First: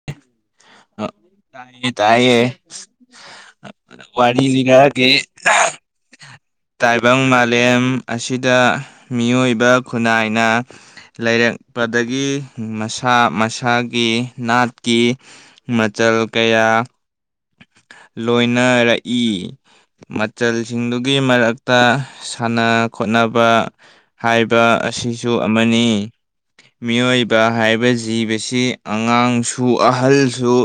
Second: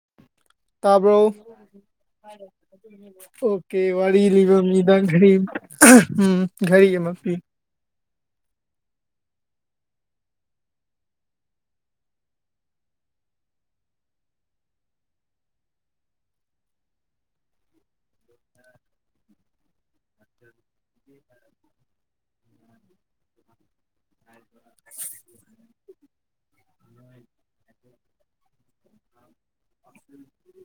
[unintelligible] ꯇꯥꯕ꯭ꯔꯣ ꯇꯥꯏꯌꯦ ꯇꯥꯏꯌꯦ ꯑꯣꯀꯦ ꯋꯥꯔꯤ ꯂꯤꯕ ꯃꯤꯗ ꯒꯔꯤ ꯎꯝ ꯒꯔꯤ ꯕꯪ ꯃꯥꯂꯦꯝ ꯑꯁꯤꯗ ꯃꯤꯑꯣꯏꯕ ꯈꯨꯟꯅꯥꯏꯅ ꯂꯩꯔꯛꯄꯗꯒꯤ ꯃꯁꯥ ꯃꯁꯥꯒꯤ ꯅꯥꯠ ꯀꯤ ꯃꯆꯜ ꯀꯌꯥ ꯂꯣꯏꯅꯔꯛꯏ ꯃꯆꯜꯁꯤꯡꯗꯨꯒꯤ ꯃꯔꯛꯇ ꯁꯥꯟꯅ ꯈꯣꯠꯅꯕ ꯍꯥꯏꯕ ꯑꯁꯤꯁꯨ ꯑꯃꯅꯤ ꯃꯤꯑꯣꯏꯕ ꯍꯥꯏꯕ ꯖꯤꯕꯁꯤ ꯑꯉꯥꯡꯁꯨ ꯎ ꯑꯍꯜꯁꯨ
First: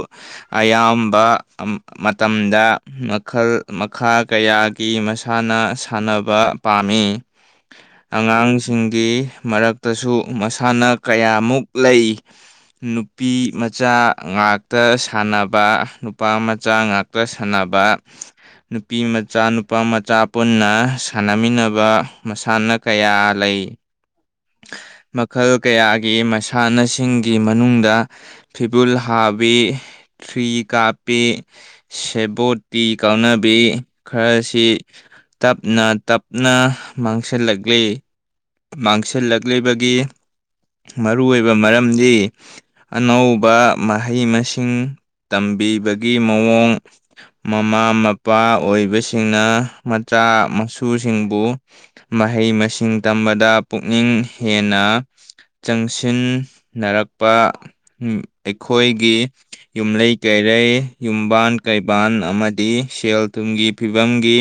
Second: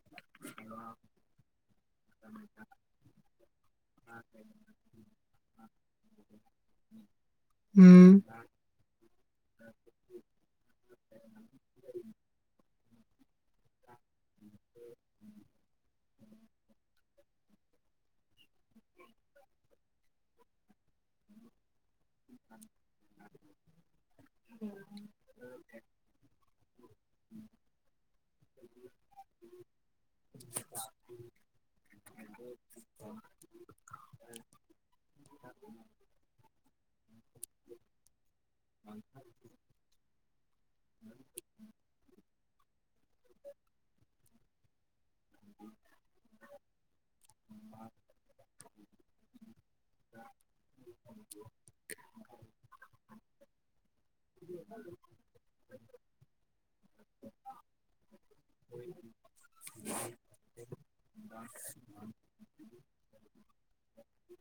ꯑꯌꯥꯝꯕ ꯃꯇꯝꯗ ꯃꯈꯜ ꯃꯈꯥ ꯀꯌꯥꯒꯤ ꯃꯁꯥꯟꯅ ꯁꯥꯟꯅꯕ ꯄꯥꯝꯃꯤ ꯎꯝ ꯑꯉꯥꯡ ꯁꯤꯡꯒꯤ ꯃꯔꯛꯇꯁꯨ ꯃꯁꯥꯟꯅ ꯀꯌꯥꯃꯨꯛ ꯂꯩ ꯅꯨꯄꯤ ꯃꯆꯥ ꯉꯥꯛꯇ ꯁꯥꯟꯅꯕ ꯅꯨꯄꯥ ꯃꯆꯥ ꯉꯥꯛꯇ ꯁꯥꯟꯅꯕ ꯅꯨꯄꯤ ꯃꯆꯥ ꯅꯨꯄꯥ ꯃꯆꯥ ꯄꯨꯟꯅ ꯁꯥꯟꯅꯃꯤꯟꯅꯕ ꯃꯁꯥꯟꯅ ꯀꯌꯥ ꯂꯩ ꯎꯝ ꯃꯈꯜ ꯀꯌꯥꯒꯤ ꯃꯁꯥꯟꯅꯁꯤꯡꯒꯤ ꯃꯅꯨꯡꯗ ꯐꯤꯕꯨꯜ ꯍꯥꯕꯤ ꯊ꯭ꯔꯤ ꯀꯥꯞꯄꯤ ꯁꯦꯕꯣꯠꯇꯤ ꯀꯥꯎꯅꯕꯤ ꯈꯔꯁꯤ ꯇꯞꯅ ꯇꯞ ꯅ ꯃꯥꯡꯁꯤꯜꯂꯛꯂꯤ ꯃꯥꯡꯁꯤꯜꯂꯛꯂꯤꯕꯒꯤ ꯃꯔꯨ ꯑꯣꯏꯕ ꯃꯔꯝꯗꯤ ꯑꯅꯧ ꯇꯧꯕ ꯃꯍꯩ ꯃꯁꯤꯡ ꯇꯝꯕꯤꯕꯒꯤ ꯃꯑꯣꯡ ꯃꯃꯥ ꯃꯄꯥ ꯑꯣꯏꯕꯁꯤꯡꯅ ꯃꯆꯥ ꯃꯁꯨꯁꯤꯡꯕꯨ ꯃꯍꯩ ꯃꯁꯤꯡ ꯇꯝꯕꯗ ꯄꯨꯛꯅꯤꯡ ꯍꯦꯟꯅ ꯆꯪꯁꯤꯟꯅꯔꯛꯄ ꯑꯩꯈꯣꯏꯒꯤ ꯌꯨꯝꯂꯩ ꯀꯩꯔꯩ ꯌꯨꯝꯕꯥꯟ ꯀꯩꯕꯥꯟ ꯑꯃꯗꯤ ꯁꯦꯜ ꯊꯨꯝꯒꯤ ꯐꯤꯕꯝꯒꯤ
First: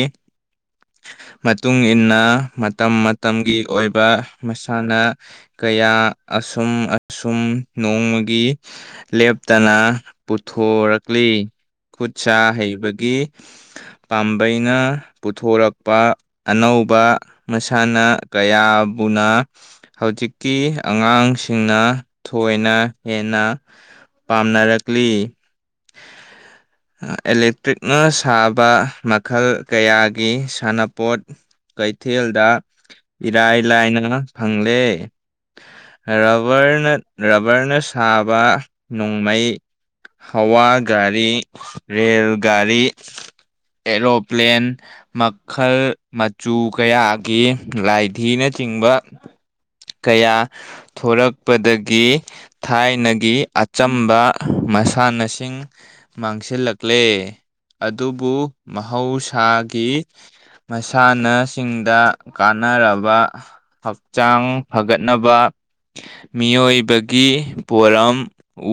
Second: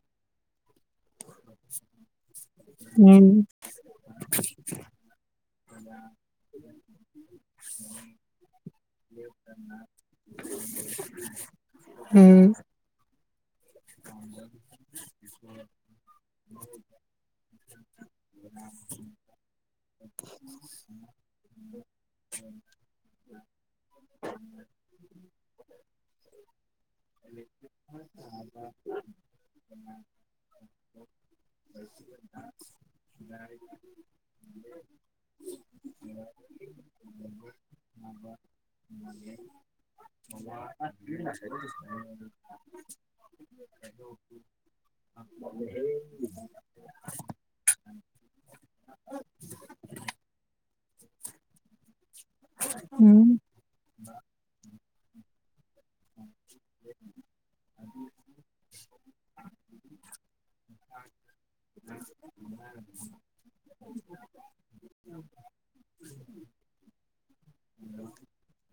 ꯃꯇꯨꯡ ꯏ ꯃꯇꯨꯡꯏꯟꯅ ꯃꯇꯝ ꯎꯝ ꯃꯇꯝꯒꯤ ꯑꯣꯏꯕ ꯃꯁꯥꯟꯅ ꯀꯌꯥ ꯑꯁꯨꯝ ꯑꯁꯨꯝ ꯅꯣꯡꯃꯒꯤ ꯂꯦꯞꯇꯅ ꯄꯨꯊꯣꯔꯛꯂꯤ ꯈꯨꯠ ꯁꯥ ꯎꯝ ꯍꯩꯕꯒꯤ ꯄꯥꯝꯕꯩꯅ ꯄꯨꯊꯣꯔꯛ ꯄ ꯑꯅꯧꯕ ꯃꯁꯥꯟꯅ ꯀꯌꯥꯕꯨꯅ ꯍꯧꯖꯤꯛꯀꯤ ꯑꯉꯥꯡꯁꯤꯡꯅ ꯊꯣꯏꯅ ꯍꯦꯟꯅ ꯄꯥꯝꯅꯔꯛꯂꯤ ꯑꯦꯂꯦꯛꯇ꯭ꯔꯤꯛꯅ ꯁꯥꯕ ꯃꯈꯜ ꯀꯌꯥꯒꯤ ꯁꯥꯟꯅꯄꯣꯠ ꯀꯩꯊꯦꯜꯗ ꯏꯔꯥꯏ ꯂꯥꯏꯅ ꯐꯪꯂꯦ ꯔꯕꯔꯅ ꯁꯥꯕ ꯅꯣꯡꯃꯩ ꯍꯋꯥ ꯒꯥꯔꯤ ꯔꯦꯜ ꯒꯥꯔꯤ ꯑꯦꯔꯣꯄ꯭ꯂꯦꯟ ꯃꯈꯜ ꯃꯆꯨ ꯀꯌꯥꯒꯤ ꯂꯥꯏꯙꯤꯅꯆꯤꯡꯕ ꯀꯌꯥ ꯊꯣꯔꯛꯄꯗꯒꯤ ꯎꯝ ꯊꯥꯏꯅꯒꯤ ꯎꯝ ꯑꯆꯝꯕ ꯃꯁꯥꯟꯅꯁꯤꯡ ꯃꯥꯡꯁꯤꯜꯂꯛ ꯥꯀꯂꯦ ꯑꯗꯨꯕꯨ ꯃꯍꯧꯁꯥꯒꯤ ꯃꯁꯥꯟꯅꯁꯤꯡꯗ ꯀꯥꯟꯅꯔꯕ ꯍꯛꯆꯥꯡ ꯐꯒꯠꯅꯕ ꯃꯤꯑꯣꯏꯕꯒꯤ ꯄꯣꯔꯝ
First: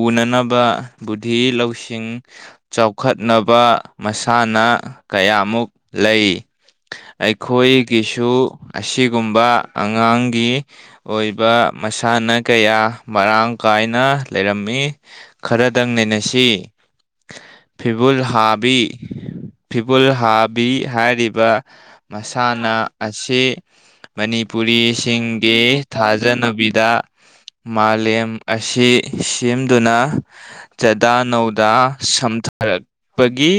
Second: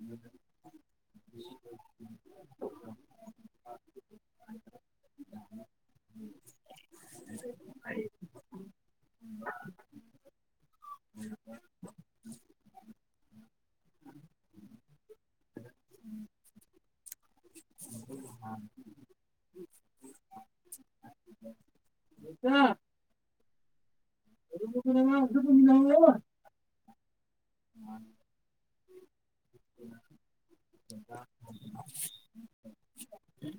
ꯎꯅꯅꯕ ꯕꯨꯙꯤ ꯂꯧꯁꯤꯡ ꯆꯥꯎꯈꯠꯅꯕ ꯃꯁꯥꯟꯅ ꯀꯌꯥꯃꯨꯛ ꯂꯩ ꯑꯩꯈꯣꯏꯒꯤꯁꯨ ꯑꯁꯤꯒꯨꯝꯕ ꯑꯉꯥꯡꯒꯤ ꯑꯣꯏꯕ ꯃꯁꯥꯟꯅ ꯀꯌꯥ ꯃꯔꯥꯡ ꯀꯥꯏꯅ ꯂꯩꯔꯝꯃꯤ ꯈꯔꯗꯪ ꯅꯩꯅꯁꯤ ꯐꯤꯕꯨꯜ ꯍꯥꯕꯤ ꯐꯤꯕꯨꯜ ꯍꯥꯕꯤ ꯍꯥꯏꯔꯤꯕ ꯃꯁꯥꯟꯅ ꯑꯁꯤ ꯃꯅꯤꯄꯨꯔꯤꯁꯤꯡꯒꯤ ꯊꯥꯖꯅꯕꯤꯗ ꯃꯥꯂꯦꯝ ꯑꯁꯤ ꯁꯦꯝꯗꯨꯅ ꯆꯗꯥ ꯅꯧꯗꯥ ꯁꯝꯊꯔꯛ ꯒꯤ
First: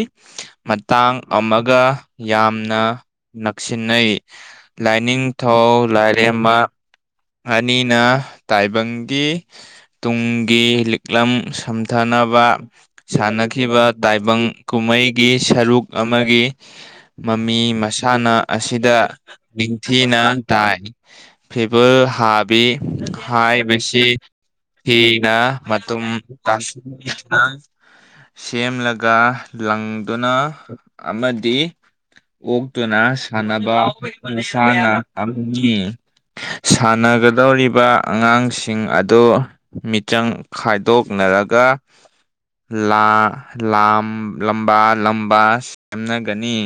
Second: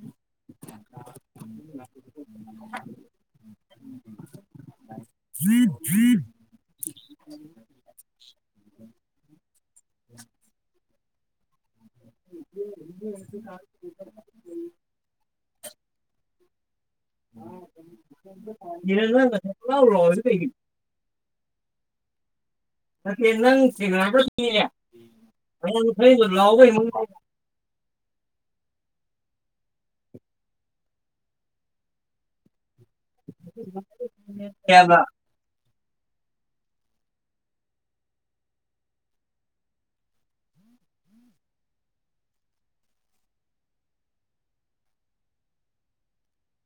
ꯃꯇꯥꯡ ꯑꯃꯒ ꯌꯥꯝꯅ ꯅꯛꯁꯤꯟꯅꯩ ꯂꯥꯏꯅꯤꯡꯊꯧ ꯂꯥꯏꯔꯦꯝꯃ ꯑꯅꯤꯅ ꯇꯥꯏꯕꯪꯒꯤ ꯇꯨꯡꯒꯤ ꯂꯤꯛꯂꯝ ꯁꯝ ꯊꯅꯕ ꯁꯥꯅꯈꯤꯕ ꯇꯥꯏꯕꯪ ꯀꯨꯝꯍꯩꯒꯤ ꯁꯔꯨꯛ ꯑꯃꯒꯤ ꯃꯃꯤ ꯃꯁꯥꯟꯅ ꯑꯁꯤꯗ ꯅꯤꯡꯊꯤꯅ ꯇꯥꯏ ꯐꯤꯕꯨꯜ ꯍꯥꯕꯤ ꯍꯥꯏꯕꯁꯤ ꯍꯤꯅ ꯃꯇꯨꯝ ꯇꯥꯁꯤꯟ ꯁꯦꯝꯂꯒ ꯂꯪꯗꯨꯅ ꯑꯃꯗꯤ ꯑꯣꯛꯇꯨꯅ ꯁꯥꯟꯅꯕ ꯃꯁꯥꯅ ꯑꯝꯅꯤ꯫ ꯁꯥꯟꯅꯒꯗꯧꯔꯤꯕ ꯑꯉꯥꯡꯁꯤꯡ ꯑꯗꫭ ꯃꯤꯆꯪ ꯈꯥꯏꯗꯣꯛꯅꯔꯒ ꯂꯥ ꯂꯥꯝ ꯂꯝꯕꯥ ꯂꯝꯕꯥ ꯁꯦꯝꯅꯒꯅꯤ꯫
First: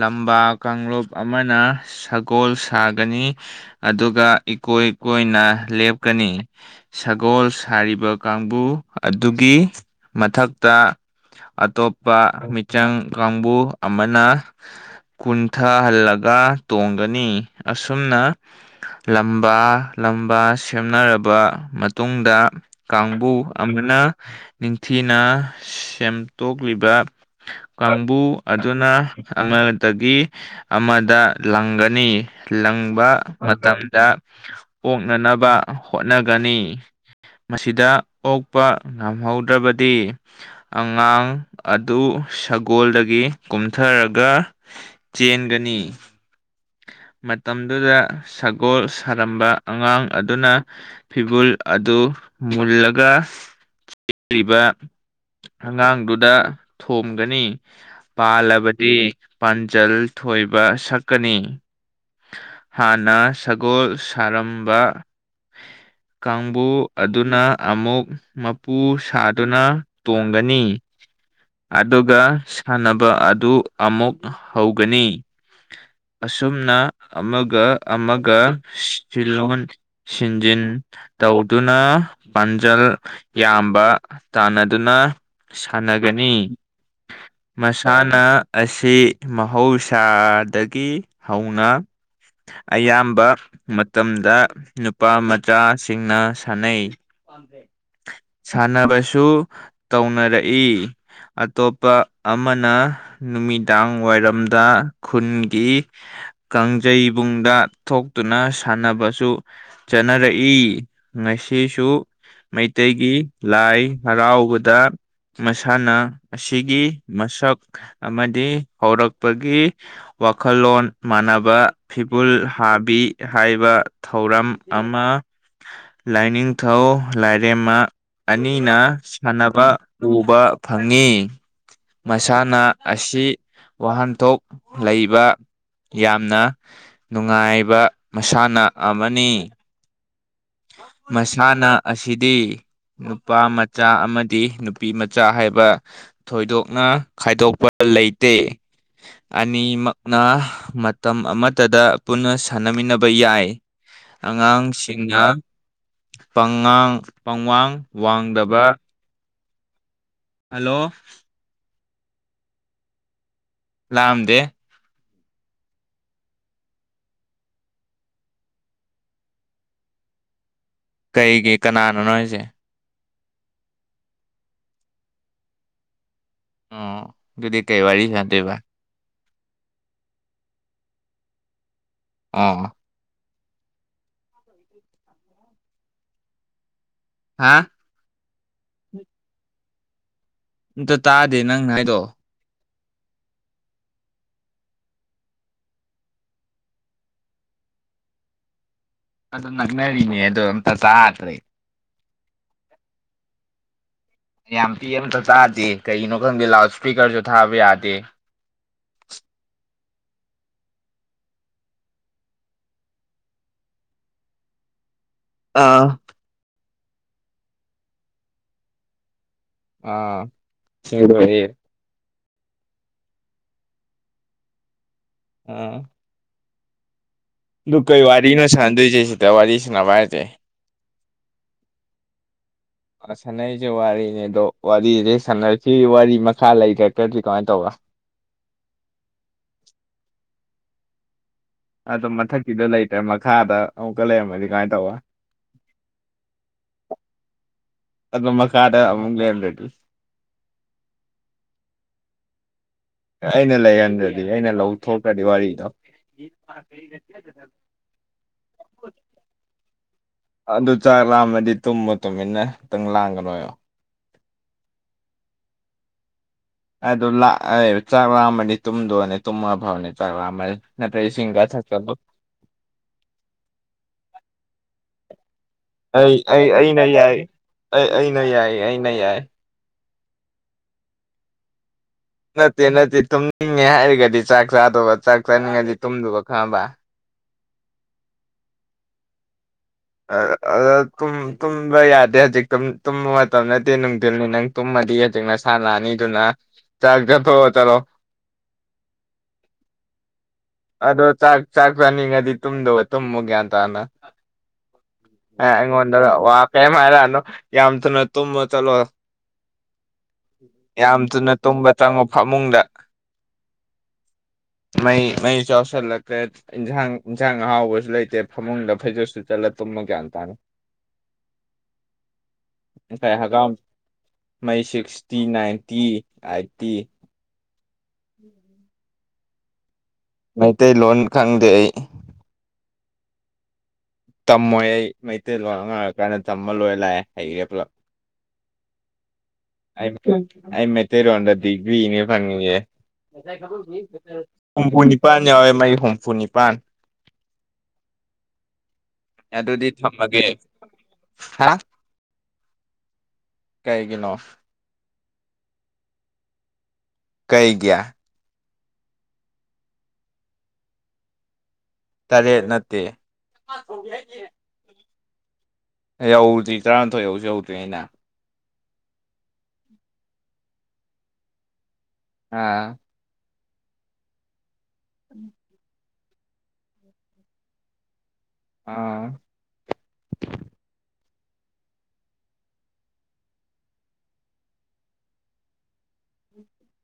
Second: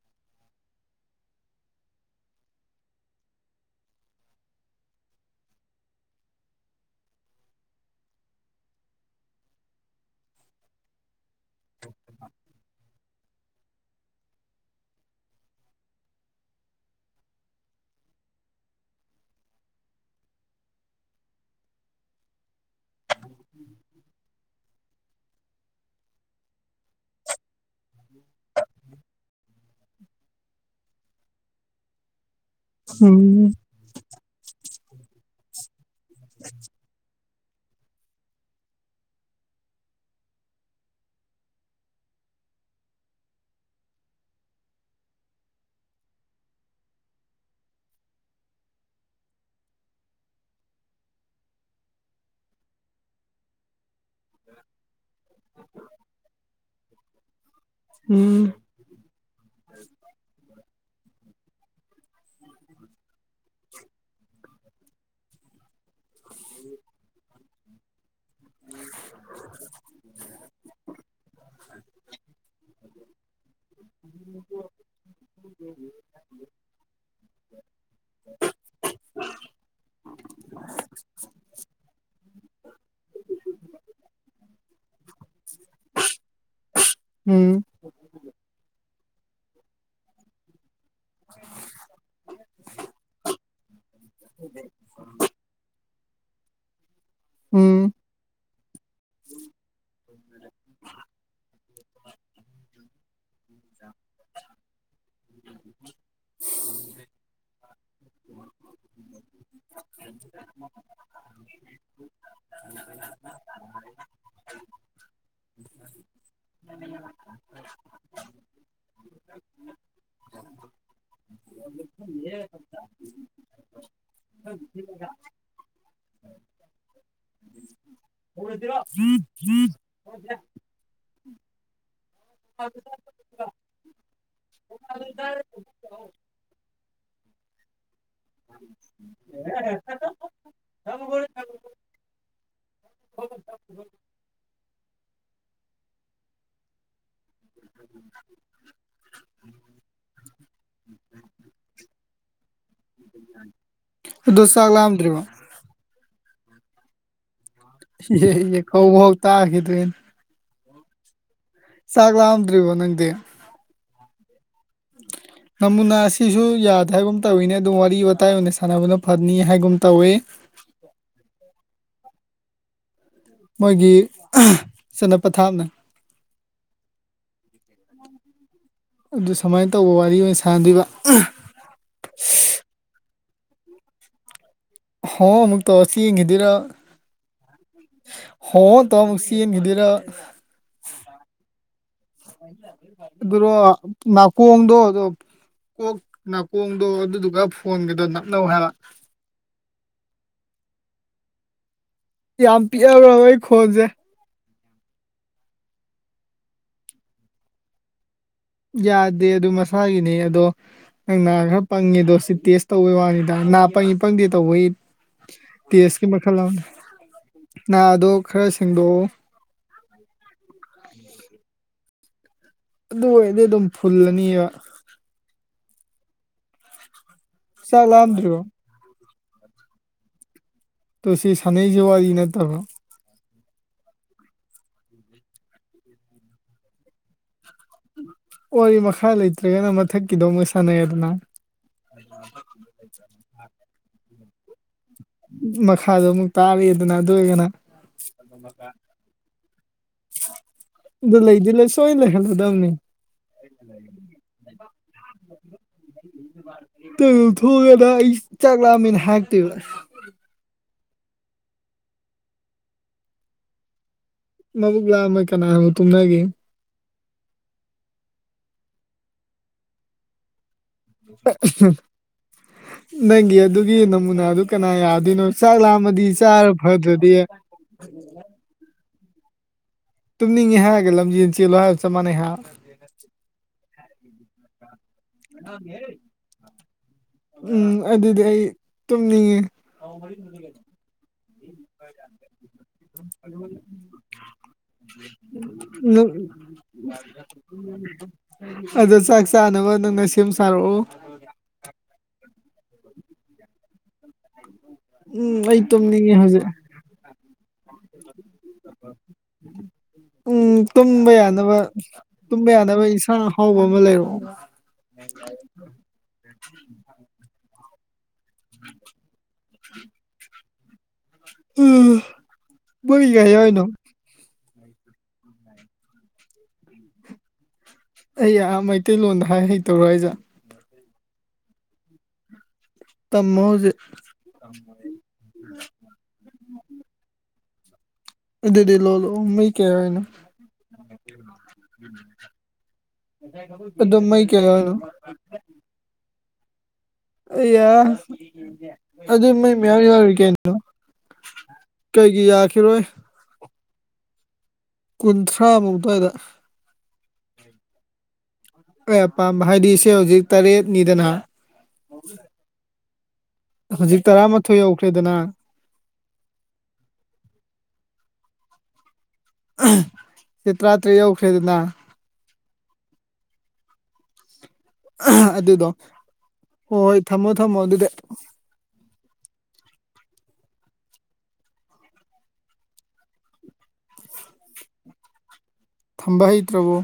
ꯂꯝꯕꯥ ꯀꯥꯡꯂꯨꯞ ꯑꯃꯅ ꯁꯒꯣꯜ ꯁꯥꯒꯅꯤ꯫ ꯑꯗꯨꯒ ꯏꯀꯣꯏ ꯀꯣꯏꯅ ꯂꯦꯞꯀꯅꯤ꯫ ꯁꯒꯣꯜ ꯁꯥꯔꯤꯕ ꯀꯥꯡꯕꯨ ꯑꯗꯨꯒꯤ ꯃꯊꯛꯇ ꯑꯇꯣꯞꯄ ꯃꯤꯆꯪ ꯀꯥꯡꯕꯨ ꯑꯃꯅ ꯀꯨꯟꯊꯍꯜꯂꯒ ꯇꯣꯡꯒꯅꯤ ꯑꯁꯨꯝꯅ ꯂꯝꯕꯥ ꯂꯝꯕꯥ ꯁꯦꯝꯅꯔꯕ ꯃꯇꯨꯡꯗ ꯀꯥꯡꯕꯨ ꯑꯃꯅ ꯅꯤꯡꯊꯤꯅ ꯁꯦꯝ ꯇꯣꯛꯂꯤꯕ ꯀꯥꯡꯕꯨ ꯑꯗꯨꯅ ꯑꯃꯗꯒꯤ ꯑꯃꯗ ꯂꯪꯒꯅꯤ ꯂꯪꯕ ꯃꯇꯝꯗ ꯑꯣꯛꯅꯅꯕ ꯍꯣꯠꯅꯒꯅꯤ꯫ ꯃꯁꯤꯗ ꯑꯣꯛꯄ ꯉꯝꯍꯧꯗ꯭ꯔꯕꯗꯤ ꯑꯉꯥꯡ ꯑꯗꯨ ꯁꯒꯣꯜꯗꯒꯤ ꯀꯨꯝꯊꯔ ꯒ ꯆꯦꯟꯒꯅꯤ꯫ ꯃꯇꯝꯗꯨꯗ ꯁꯒꯣꯜ ꯁꯥꯔꯝꯕ ꯑꯉꯥꯡ ꯑꯗꯨꯅ ꯐꯤꯕꯨꯜ ꯑꯗꯨ ꯃꯨꯜꯂꯒ ꯄꯤꯛꯔꯤꯕꯥ ꯑꯉꯥꯡꯗꯨꯗ ꯊꯣꯝꯒꯅꯤ ꯎꯝ ꯎꯝ ꯄꯥꯜꯂꯕ ꯗꯤ ꯄꯥꯟꯖꯜ ꯊꯣꯏꯕ ꯁꯛꯀꯅꯤ꯫ ꯍꯥꯟꯅ ꯁꯒꯣꯜ ꯁꯥꯔꯝꯕ ꯀꯥꯡꯕꯨ ꯑꯗꯨꯅ ꯑꯃꯨꯛ ꯃꯄꯨ ꯁꯥꯗꯨꯅ ꯇꯣꯡꯒꯅꯤ꯫ ꯑꯗꯨꯒ ꯁꯥꯟꯅꯕ ꯑꯗꯨ ꯑꯃꯨꯛ ꯍꯧꯒꯅꯤ꯫ [inaudible] ꯑꯁꯨꯝꯅ ꯑꯃꯒ-ꯑꯃꯒ ꯁꯤꯂꯜꯣꯟ ꯁꯤꯟꯖꯤꯟ ꯇꯧꯗꯨꯅ ꯄꯥꯟꯖꯜ ꯌꯥꯝꯕ ꯇꯥꯟꯅꯗꯨꯅ ꯁꯥꯟꯅꯒꯅꯤ꯫ [unintelligible] ꯃꯁꯥꯟꯅ ꯑꯁꯤ ꯃꯍꯧꯁꯥꯗꯒꯤ ꯍꯧꯅ ꯑꯌꯥꯝꯕ ꯃꯇꯝꯗ ꯅꯨꯞ ꯄꯥ ꯃꯆꯥꯁꯤꯡꯅ ꯁꯥꯅꯩ꯫ ꯎꯝ ꯁꯥꯟꯅꯕꯁꯨ ꯇꯧꯅꯔꯛꯏ꯫ ꯑꯇꯣꯞꯄ ꯑꯃꯅ ꯅꯨꯃꯤꯗꯥꯡ ꯋꯥꯏꯔꯝꯗ ꯈꯨꯟꯒꯤ ꯀꯥꯡꯖꯩꯕꯨꯡꯗ ꯊꯣꯛꯇꯨꯅ ꯁꯥꯟꯅꯕꯁꯨ ꯆꯠꯅꯔꯛꯏ ꯉꯁꯤꯁꯨ ꯃꯩꯇꯩꯒꯤ ꯂꯥꯏ ꯍꯔꯥꯎꯕꯗ ꯃꯁꯥꯟꯅ ꯑꯁꯤꯒꯤ ꯃꯁꯛ ꯑꯃꯗꯤ ꯍꯧꯔꯛꯄꯒꯤ ꯋꯥꯈꯜꯂꯣꯟ ꯃꯥꯟꯅꯕ ꯐꯤꯕꯨꯜ ꯍꯥꯕꯤ ꯍꯥꯏꯕ ꯊꯧꯔꯝ ꯑꯃ ꯂꯥꯏꯅꯤꯡꯊꯧ ꯂꯥꯏꯔꯦꯝꯃ ꯑꯅꯤꯅ ꯁꯥꯟꯅꯕ ꯎꯕ ꯐꯪꯉꯤ ꯃꯁꯥꯟꯅ ꯑꯁꯤ ꯋꯥꯍꯟꯊꯣꯛ ꯂꯩꯕ ꯌꯥꯝꯅ ꯅꯨꯡꯉꯥꯏꯕ ꯃꯁꯥꯟꯅ ꯑꯃꯅꯤ꯫ ꯃꯁꯥꯟꯅ ꯑꯁꯤꯗꯤ ꯅꯨꯄꯥ ꯃꯆꯥ ꯑꯃꯗꯤ ꯅꯨꯄꯤꯃꯆꯥ ꯍꯥꯏꯕ ꯊꯣꯏꯗꯣꯛꯅ ꯈꯥꯏꯗꯣꯛꯄ ꯂꯩꯇꯦ꯫ ꯑꯅꯤꯃꯛꯅ ꯃꯇꯝ ꯑꯃꯠꯇꯗ ꯄꯨꯟꯅ ꯁꯥꯟꯅꯃꯤꯟꯅꯕ ꯌꯥꯏ꯫ ꯑꯗꯣ ꯆꯥꯛ ꯂꯥꯝꯗ꯭ꯔꯤꯕꯣ ꯑꯉꯥꯡꯁꯤꯡꯅ ꯄꯪꯉꯥꯡ ꯄꯪꯋꯥꯡ [unintelligible] ꯋꯥꯡꯗꯕ ꯀꯧꯚꯧ ꯇꯥꯈꯤꯗ꯭ꯔꯦ꯫ ꯍꯜꯂꯣ ꯁꯥ ꯂꯥꯑꯝꯗ꯭ꯔꯤ ꯋꯥꯣ ꯅꯪꯦ ꯂꯥꯝꯗꯦ ꯅꯃꯨꯅꯥ [unintelligible] ꯑꯁꯤꯁꯨ ꯌꯥꯗꯦ ꯍꯥꯏꯒꯨꯝ ꯇꯧꯋꯤꯅꯦ ꯑꯗꯨꯝ ꯋꯥꯔꯤ ꯋꯥꯇꯥꯏ ꯑꯣꯏꯅ ꯁꯥꯟꯅꯕꯅ ꯐꯅꯤ ꯍꯥꯏꯒꯨꯝ ꯇꯧꯏ ꯀꯩꯒꯤ ꯀꯅꯥꯅꯣꯅꯣ ꯑꯩꯁꯦ ꯃꯣꯏꯒꯤ ꯆꯠꯅ ꯄꯊꯥꯞꯅ ꯑꯣ ꯑꯗꯨꯗꯤ ꯀꯩꯕꯥꯔꯤ ꯌꯥꯗꯣꯏꯕ ꯑꯗꯨ ꯁꯨꯃꯥꯏꯅ ꯇꯧꯕ ꯋꯥꯔꯤ ꯑꯣꯏꯅ ꯁꯥꯥꯟꯗꯣꯏꯕ ꯑꯣ ꯍ ꯑꯃꯨꯛ ꯇꯧ ꯑꯁꯤ ꯌꯦꯡꯈꯤꯗꯣꯏꯔꯥ ꯍꯥ ꯍꯣ ꯇꯃꯨꯁꯤ ꯅꯤꯡꯗꯔ ꯑꯝꯇ ꯇꯥꯗꯦ ꯅꯪꯅ ꯍꯥꯏꯗꯣ ꯑꯗꯨꯣ ꯅꯥꯀꯣꯡꯗꯣ ꯀꯣꯛ ꯅꯥꯀꯣꯡꯗꯣ ꯑꯗꯨꯗꯨꯒ ꯐꯣꯟꯒꯗꯣ ꯅꯞꯅꯧ ꯍꯥꯏꯕ ꯑꯗꯨ ꯂꯛꯅꯔꯤꯅꯦ ꯑꯗꯣ ꯑꯝꯇ [unintelligible] ꯆꯥꯗ꯭ꯔꯦ [unintelligible] ꯌꯥꯝ ꯄꯤꯛꯑꯕ꯭ꯔ ꯑꯩ ꯈꯣꯟꯁꯦ ꯌꯥꯝ ꯄꯤ ꯑꯝꯇ ꯆꯥꯗꯦ ꯀꯒꯤꯩꯅꯣ ꯈꯪꯗꯦ ꯂꯥꯎꯠ ꯏꯁꯄꯤꯀꯔꯁꯨ ꯊꯥꯕ ꯌꯥꯗꯦ ꯌꯥꯗꯦ ꯑꯗꯨꯝ ꯃꯁꯥꯒꯤꯅꯤ ꯑꯗꯣ ꯅꯪ ꯅꯥ ꯈꯔ ꯄꯪꯉꯦ ꯑꯗꯣ ꯁꯤ ꯇꯦꯁ ꯇꯧꯕꯩ ꯋꯥꯅꯤꯗ ꯅꯥ ꯄꯪꯉꯤ ꯄꯪꯗꯦ ꯇꯧꯕꯩ ꯑꯥ ꯇꯦꯁꯀꯤ ꯃꯈꯜ ꯑꯃ ꯅꯥꯥꯗꯣ ꯈꯔ ꯁꯦꯡꯗꯣꯛꯎ ꯑ ꯁꯤꯌꯦ ꯑꯗꯨ ꯑꯣꯏꯔꯗꯤ ꯑꯗꯨꯝ ꯐꯨꯜꯂꯅꯤꯕ ꯎꯝ ꯑꯗꯨ ꯆꯥꯛ ꯀꯣꯏ ꯂꯥꯝꯗ꯭ꯔꯤꯕꯣ ꯋꯥꯔꯤꯅꯣ ꯁꯥꯟꯗꯣꯏꯁꯦ ꯁꯤꯗ ꯋꯥꯔꯤꯁꯤꯅꯕꯥꯔꯖꯦ ꯑꯗꯣ ꯁꯤ ꯁꯥꯟꯅꯩꯁꯦ ꯋꯥꯔꯤ ꯅꯠꯇꯕ ꯑ ꯁꯥꯟꯅꯔꯤꯁꯦ ꯋꯥꯔꯤꯅꯦ ꯑꯗꯣ ꯋꯥꯔꯤꯁꯦ ꯁꯥꯟꯅꯩꯤꯁꯤ ꯋꯥꯔꯤ ꯃꯈꯥ ꯂꯩꯔꯛꯇ꯭ꯔꯘꯤ ꯀꯃꯥꯏꯅ ꯇꯧꯕ ꯋꯥꯔꯤ ꯃꯈꯥ ꯂꯩꯇ꯭ꯔꯒꯅ ꯃꯊꯛꯀꯤꯗꯣ ꯑꯃꯨꯛ ꯁꯥꯟꯅꯔꯦꯗꯅ ꯑꯣ ꯃꯊꯛꯀꯤꯗꯣ ꯂꯩꯇ꯭ꯔꯦ ꯃꯈꯥꯗ ꯑꯃꯨꯛꯀ ꯂꯩꯔꯝꯃꯗꯤ ꯀꯃꯥꯏꯅ ꯇꯧꯕ ꯃꯈꯥꯗꯣ ꯑꯃꯨꯛ ꯇꯥꯔꯤꯗꯅ ꯑꯗꯨ ꯑꯣꯏꯔꯒꯅ ꯑꯗꯨ ꯃꯈꯥꯗ ꯑꯃꯨꯛ ꯂꯩꯔꯝꯗ꯭ꯔꯘꯤ ꯑꯗꯨ ꯂꯩꯗꯤꯦ ꯂꯩ ꯁꯣꯣꯏ ꯂꯦꯂꯗꯝꯅꯤ ꯑꯩꯅ ꯂꯩꯍꯟꯗ꯭ꯔꯗꯤ ꯑꯩꯅ ꯂꯧꯊꯣꯛꯇ꯭ꯔꯗꯤ ꯋꯥꯔꯤꯗꯣ ꯊꯒꯦꯗ ꯏ ꯆꯒꯂ ꯃꯟ ꯍꯥꯥꯛꯇꯕ ꯑꯗꯨ ꯆꯥꯛ ꯂꯥꯝꯃꯗꯤ ꯇꯨꯝꯕ ꯇꯨꯝꯃꯤꯟꯅ ꯈꯤꯇꯪ ꯂꯥꯡꯒꯔꯣꯏꯣ ꯃꯕꯨꯛ ꯂꯥꯝꯃ ꯀꯅꯥ ꯇꯨꯝꯅꯒꯦ ꯑꯗꯨ ꯂ ꯆꯥꯛꯔꯥꯛ ꯑꯃꯗꯤ ꯇꯨꯝꯗꯣꯅꯦ ꯇꯨꯝꯃ ꯐꯥꯎꯅꯦ ꯆꯥꯛꯥ ꯑꯃꯅꯤ ꯁꯤꯡꯒ ꯊ ꯆꯂꯣ [unintelligible] ꯅꯪꯒꯤ ꯑꯗꯨꯒꯤ ꯅꯃꯨꯅꯥꯗꯨ ꯀꯅꯥ ꯌꯥꯗꯣꯏꯅꯣ ꯆꯥꯛ ꯂꯥꯝꯃꯗꯤ ꯑꯩ ꯑꯩ ꯆꯥꯔ ꯑꯩꯅ ꯐꯗ꯭ꯔꯗꯤ ꯌꯥꯏ ꯑꯩ ꯑꯩꯅ ꯌꯥꯏꯌꯦ ꯑꯩꯅ ꯌꯥꯏ ꯇꯨꯝꯅꯤꯡꯉꯦ ꯍꯥꯏꯔꯒ ꯂꯝꯖꯦꯜ ꯆꯦꯜꯂ ꯍꯥꯏꯒ ꯆꯞꯥꯟꯅꯩ ꯍꯥꯏ ꯑꯦ ꯅꯠꯇꯦ ꯊꯨꯝꯅꯤꯡꯉꯦ ꯍꯥꯏꯔꯒꯗꯤ ꯆꯥꯛ ꯆꯥꯗꯣꯕ ꯎꯝ ꯑꯗꯨꯗꯤ ꯑꯩ ꯇꯨꯝꯅꯤꯡꯉꯦ ꯑ ꯑꯗꯨꯥꯛ ꯑꯗꯨꯝ ꯇꯨꯝꯕ ꯌꯥꯗꯦ ꯍꯧꯖꯤꯛꯇ ꯇꯨꯝꯕ ꯃꯇꯝ ꯅꯠꯇꯦ ꯅꯨꯡꯊꯤꯜꯅꯤ ꯅꯪ ꯇꯨꯝꯃꯗꯤ ꯍꯧꯖꯤꯛ ꯅꯁꯥ ꯅꯪ ꯂꯥꯛꯑꯅꯤꯗꯨꯅ ꯑꯗꯣ ꯆꯥꯛ ꯆꯥꯅꯕ ꯅꯪꯅ ꯁꯦꯝ ꯁꯥꯔꯛꯑꯣ ꯑꯗꯣ ꯆꯥꯛ ꯆꯥꯛ ꯆꯥꯅꯤꯡꯉꯗꯤ ꯇꯨꯝꯗꯕ ꯇꯨꯝꯃꯨ ꯒ꯭ꯌꯥꯟ ꯇꯅ ꯎꯝ ꯑꯦ ꯑꯩ ꯑꯩꯉꯣꯟꯗ ꯇꯨꯝꯅꯤꯡꯉꯦ ꯋꯥ ꯍꯧꯖꯤꯛ ꯀꯩꯝ ꯍꯥꯏꯔꯛꯑꯅꯣ ꯌꯥꯝ ꯊꯨꯅ ꯇꯨꯝꯃ ꯆꯠꯂꯣ ꯎꯝ ꯌꯥꯝ ꯇꯨꯝꯕ ꯊꯨꯅ ꯌꯥꯅꯕ ꯇꯨꯝꯕ ꯆꯪꯉꯣ ꯇꯨꯝꯕ ꯐꯃꯨꯡꯗ ꯌꯥꯅꯕ ꯏꯁꯥꯡ ꯑꯍꯥꯎꯕ ꯑꯃ ꯂꯩꯔꯛꯑꯣ ꯃꯩ ꯃꯩ ꯆꯥꯎꯁꯜꯂꯛꯇ꯭ꯔꯦ ꯏꯟꯁꯥꯡ ꯏꯟꯁꯥꯡ ꯑꯍꯥꯎꯕꯁꯨ ꯂꯩꯇꯦ ꯐꯃꯨꯡꯗ ꯐꯩꯖꯨꯄ ꯁꯨꯞꯆꯜꯂ ꯇꯨꯝꯃ ꯒ꯭ꯌꯥꯟ ꯇꯥꯅꯤ ꯃꯩ ꯉꯁꯥꯏ ꯀꯌꯥ ꯍꯪꯒꯥꯝ ꯌꯥꯎꯔꯤꯅꯣ ꯃꯩ ꯁꯤꯛꯁꯇꯤ ꯅꯥꯏꯟꯇꯤ ꯑꯥꯏꯠꯇꯤ ꯑꯩ ꯑꯥ ꯃꯩꯇꯩꯂꯣꯟꯗ ꯍꯥꯏ ꯍꯩꯇꯕ꯭ꯔꯣ ꯍꯥꯏꯁꯦ ꯃꯩꯇꯩꯂꯣꯟ ꯈꯪꯗꯦ ꯑꯩ ꯇꯃꯣ ꯍꯧꯖꯤꯛ ꯇꯝꯃꯣꯏ ꯑꯩ ꯃꯩꯇꯩꯂꯣꯟ ꯑꯥꯉꯥꯡ ꯑꯣꯏꯔꯤꯀꯥꯟꯗ ꯇꯝꯃ ꯂꯣꯏ ꯂꯥꯛꯑꯦ ꯍꯩꯔꯦ ꯄꯨꯂꯞ ꯑꯗꯨꯗꯤ ꯂꯣꯜꯂꯛ ꯑꯣ ꯃꯩ ꯀꯌꯥ ꯑꯩ ꯍꯥꯏꯅꯣ ꯑꯩ ꯃꯩꯇꯩꯔꯣꯟꯗ ꯗꯤꯒꯔ꯭ꯤꯅꯦ ꯐꯪꯉꯤꯖꯦ ꯑꯗꯣ ꯃꯩ ꯀꯌꯥ ꯍꯥꯏꯅꯣ ꯍꯨꯝꯐꯨꯅꯤꯄꯥꯟ ꯌꯥꯎꯋꯦ ꯃꯩ ꯍꯨꯝꯐꯨꯅꯤꯄꯥꯟ ꯑ ꯌꯥ ꯑꯗꯨ ꯃꯩ ꯑꯗꯨꯗꯤ ꯃꯌꯥꯝ ꯌꯥꯎꯔꯤ ꯊꯝꯃꯒꯦ ꯀꯩꯅꯣ ꯍꯥ ꯀꯩꯒꯤ ꯌꯥꯈꯤꯔꯣꯏ ꯀꯩꯒꯤꯅꯣ ꯀꯨꯟꯊ꯭ꯔꯥꯃꯨꯛ ꯑꯗꯨꯋꯥꯏꯗ ꯀꯩꯒꯤ ꯑꯩ ꯑꯄꯥꯝꯕ ꯍꯥꯏꯗꯤ ꯁꯦ ꯍꯧꯖꯤꯛ ꯇꯔꯦꯠꯅꯤꯗꯅ ꯇꯔꯦꯠ ꯅꯠꯇꯦ ꯍꯨꯖꯤꯛ ꯇꯔꯥꯃꯥꯊꯣꯏ ꯌꯧꯈ꯭ꯔꯦꯗꯅ ꯌꯧꯗꯔꯤ ꯇꯔꯥꯃꯥꯊꯣꯏ ꯌꯧꯁꯨ ꯌꯧꯗ꯭ꯔꯤꯉꯩ ꯅ ꯁꯦ ꯇꯔꯥꯇꯔꯦꯠ ꯌꯧꯈ꯭ꯔꯦꯗꯅ ꯑꯥ ꯑꯗꯨꯗꯣ ꯍꯣꯏ ꯍꯣꯏ ꯊꯝꯃꯣ ꯊꯝꯃꯣ ꯑꯗꯨꯗꯤ ꯑꯥ ꯊꯝꯕ ꯍꯩꯇ꯭ꯔꯕꯣ